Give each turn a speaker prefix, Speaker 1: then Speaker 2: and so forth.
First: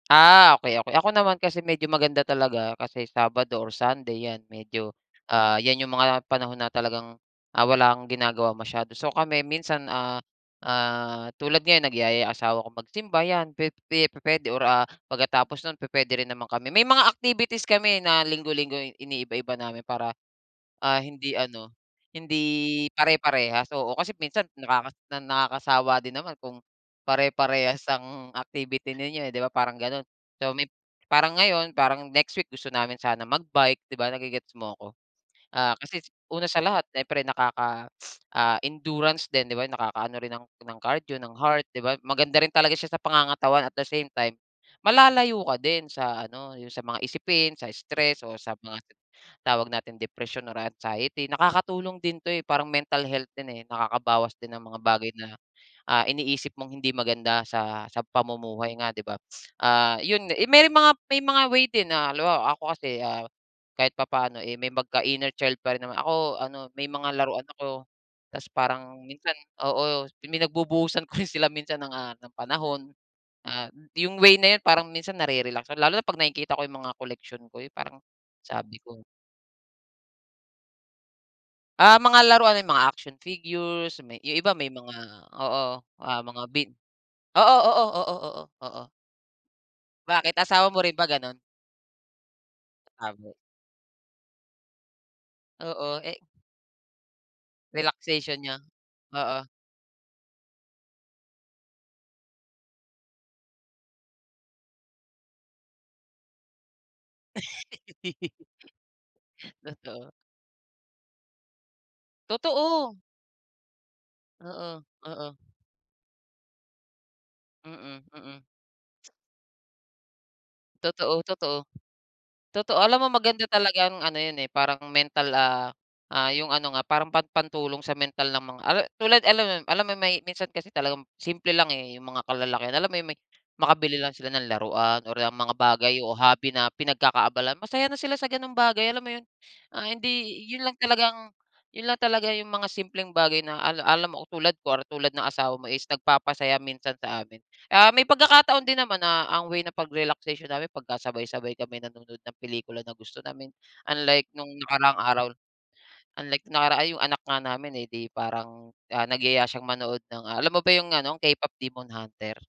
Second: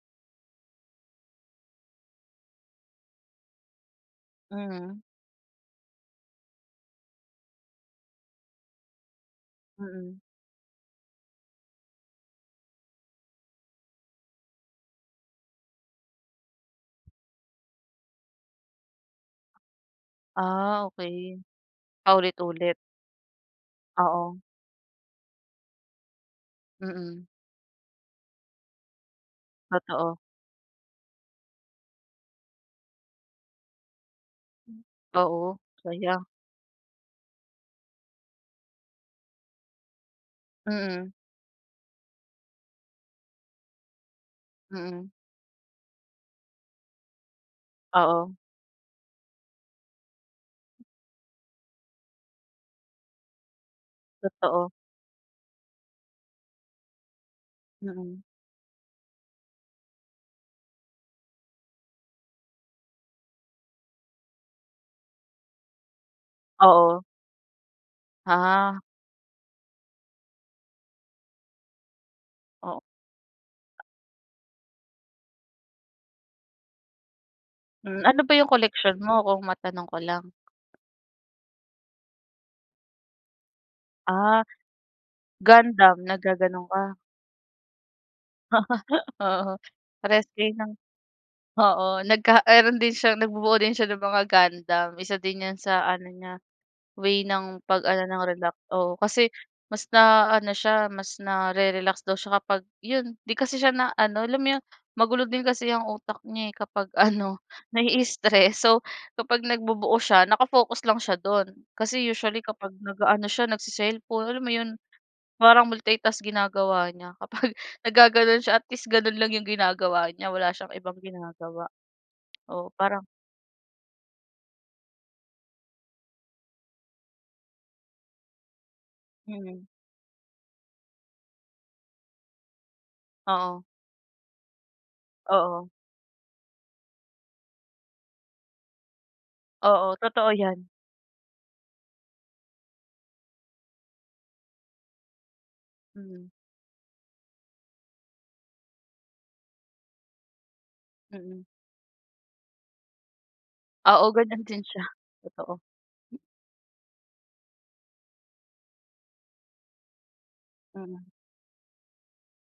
Speaker 1: Ah, okey, okey, ako naman kasi medyo maganda talaga, kasi Sabado or Sunday yan medyo,
Speaker 2: Mhm.
Speaker 1: ah, yan yung mga panahon na talagang, ah, wala kang ginagawa masyado so, kami minsan, ah,
Speaker 2: Mm.
Speaker 1: ah, tulad ngayon nagyayaya asawa ko magsimba yan, pe pe pu-puwede or, ah, pagkatapos nun pu-puwede rin naman kami may mga activities kami na linggo-linggo iniiba-iba namin para,
Speaker 2: Ah,
Speaker 1: ah, hindi
Speaker 2: okey,
Speaker 1: ano
Speaker 2: paulit-ulit?
Speaker 1: hindi pare-parehas oo kasi
Speaker 2: Oo.
Speaker 1: minsan nakaka nakakasawa din naman kung
Speaker 2: Mm.
Speaker 1: pare-parehas ang activity ninyo, eh, di ba, parang ganun.
Speaker 2: Totoo.
Speaker 1: So, may parang ngayon parang next week gusto namin sana mag-bike di ba, nagi-gets mo ako?
Speaker 2: Oo,
Speaker 1: Ah, kasi
Speaker 2: saya.
Speaker 1: una sa lahat siyempre nakaka ah, endurance din di ba nakakaano rin ng ng
Speaker 2: Mm.
Speaker 1: cardio, ng heart, di ba maganda rin talaga siya sa pangangatawan at the same time
Speaker 2: Mm.
Speaker 1: malalayo ka din sa ano yung sa mga isipin, sa stress,
Speaker 2: Oo.
Speaker 1: o sa mga tawag nating depression, or anxiety. Nakakatulong din to, eh, parang mental health din, eh, nakakaba din ang
Speaker 2: Totoo.
Speaker 1: mga bagay na, ah, iniisip mong hindi maganda sa sa
Speaker 2: Mm.
Speaker 1: pamumuhay nga di ba? Ah, yun may mga may mga way din na halimbawa ako kasi kahit papaano, eh, may pagka inner child pa rin naman ako ano may
Speaker 2: Oo.
Speaker 1: mga laruan ako, ta's
Speaker 2: Ah.
Speaker 1: parang minsan oo may pinagbubuhusan ko rin sila minsan ng, ah,
Speaker 2: O
Speaker 1: panahon, ah, yung way na yun parang minsan na-re-relax lalo na pag nakikita ko yung mga koleksyon ko parang
Speaker 2: Hmm, ano ba yung
Speaker 1: sabi
Speaker 2: collection
Speaker 1: ko
Speaker 2: mo kung matanong ko lang?
Speaker 1: Ah, mga laruan may mga action figures, may yung
Speaker 2: Ah
Speaker 1: iba may mga oo,
Speaker 2: Gundam
Speaker 1: ah, mga
Speaker 2: naggaganon
Speaker 1: bit
Speaker 2: ka?
Speaker 1: oo, oo, oo, oo, oo.
Speaker 2: Oo parehas
Speaker 1: Bakit,
Speaker 2: kayo ng
Speaker 1: asawa mo rin ba ganun?
Speaker 2: oo nagka meron din siya
Speaker 1: [unintelligible]
Speaker 2: nagbubuo din siya ng mga Gundam, isa din yan sa
Speaker 1: Oo,
Speaker 2: ano
Speaker 1: eh
Speaker 2: niya, way ng pag ano ng
Speaker 1: Relaxation
Speaker 2: relax
Speaker 1: niya?
Speaker 2: oo, kasi
Speaker 1: Oo.
Speaker 2: mas na ano siya mas nare-relax daw siya kapag yun di kasi siya na ano alam mo yung magulo din kasi ang utak niya, eh, kapag ano nai-stress so kapag nagbubuo
Speaker 1: Totoo.
Speaker 2: siya, naka-focus lang siya dun kasi usually kapag
Speaker 1: Totoo.
Speaker 2: nag-aano siya nagce-cellphone alam mo
Speaker 1: Oo,
Speaker 2: iyon
Speaker 1: oo.
Speaker 2: parang multitask ginagawa niya kapag
Speaker 1: Mm,
Speaker 2: nagaganoon
Speaker 1: mm.
Speaker 2: siya at least ganoon lang iyong ginagawa niya wala siyang ibang
Speaker 1: Totoo, totoo,
Speaker 2: ginagawa, oo
Speaker 1: totoo, alam
Speaker 2: parang
Speaker 1: mo maganda talagang ano yun, eh, parang mental, ah, ah, yung ano nga parang pan pantulong sa mental ng mga tulad alam
Speaker 2: Mhm.
Speaker 1: alam mo yun may minsan kasi talagang simple lang, eh, yung mga kalalakihan alam mo yung may
Speaker 2: Oo.
Speaker 1: makabili lang sila ng laruan or, um, mga
Speaker 2: Oo.
Speaker 1: bagay o hobby na pinagkakaabalahan, masaya na sila sa ganong bagay alam mo yun? Ang
Speaker 2: Oo, totoo
Speaker 1: hindi
Speaker 2: yan.
Speaker 1: yun lang talagang yun lang talaga yung mga simpleng bagay na ala alam mo tulad ko tulad ng asawa mo is
Speaker 2: Mhm.
Speaker 1: nagpapasaya minsan sa amin. Ah, may pagkakataon din naman na ang way ng pag-relaxation namin
Speaker 2: Mm.
Speaker 1: pagkasabay-sabay kami nanonood ng pelikula na gusto namin,
Speaker 2: Oo,
Speaker 1: unlike
Speaker 2: ganyan
Speaker 1: nung
Speaker 2: din siya,
Speaker 1: nakaraang araw
Speaker 2: totoo.
Speaker 1: unlike nakaraan yung anak nga namin, eh, di parang, ah, nagyaya siya manood ng alam mo ba yung
Speaker 2: Mm.
Speaker 1: ano, K-pop Demon Hunter?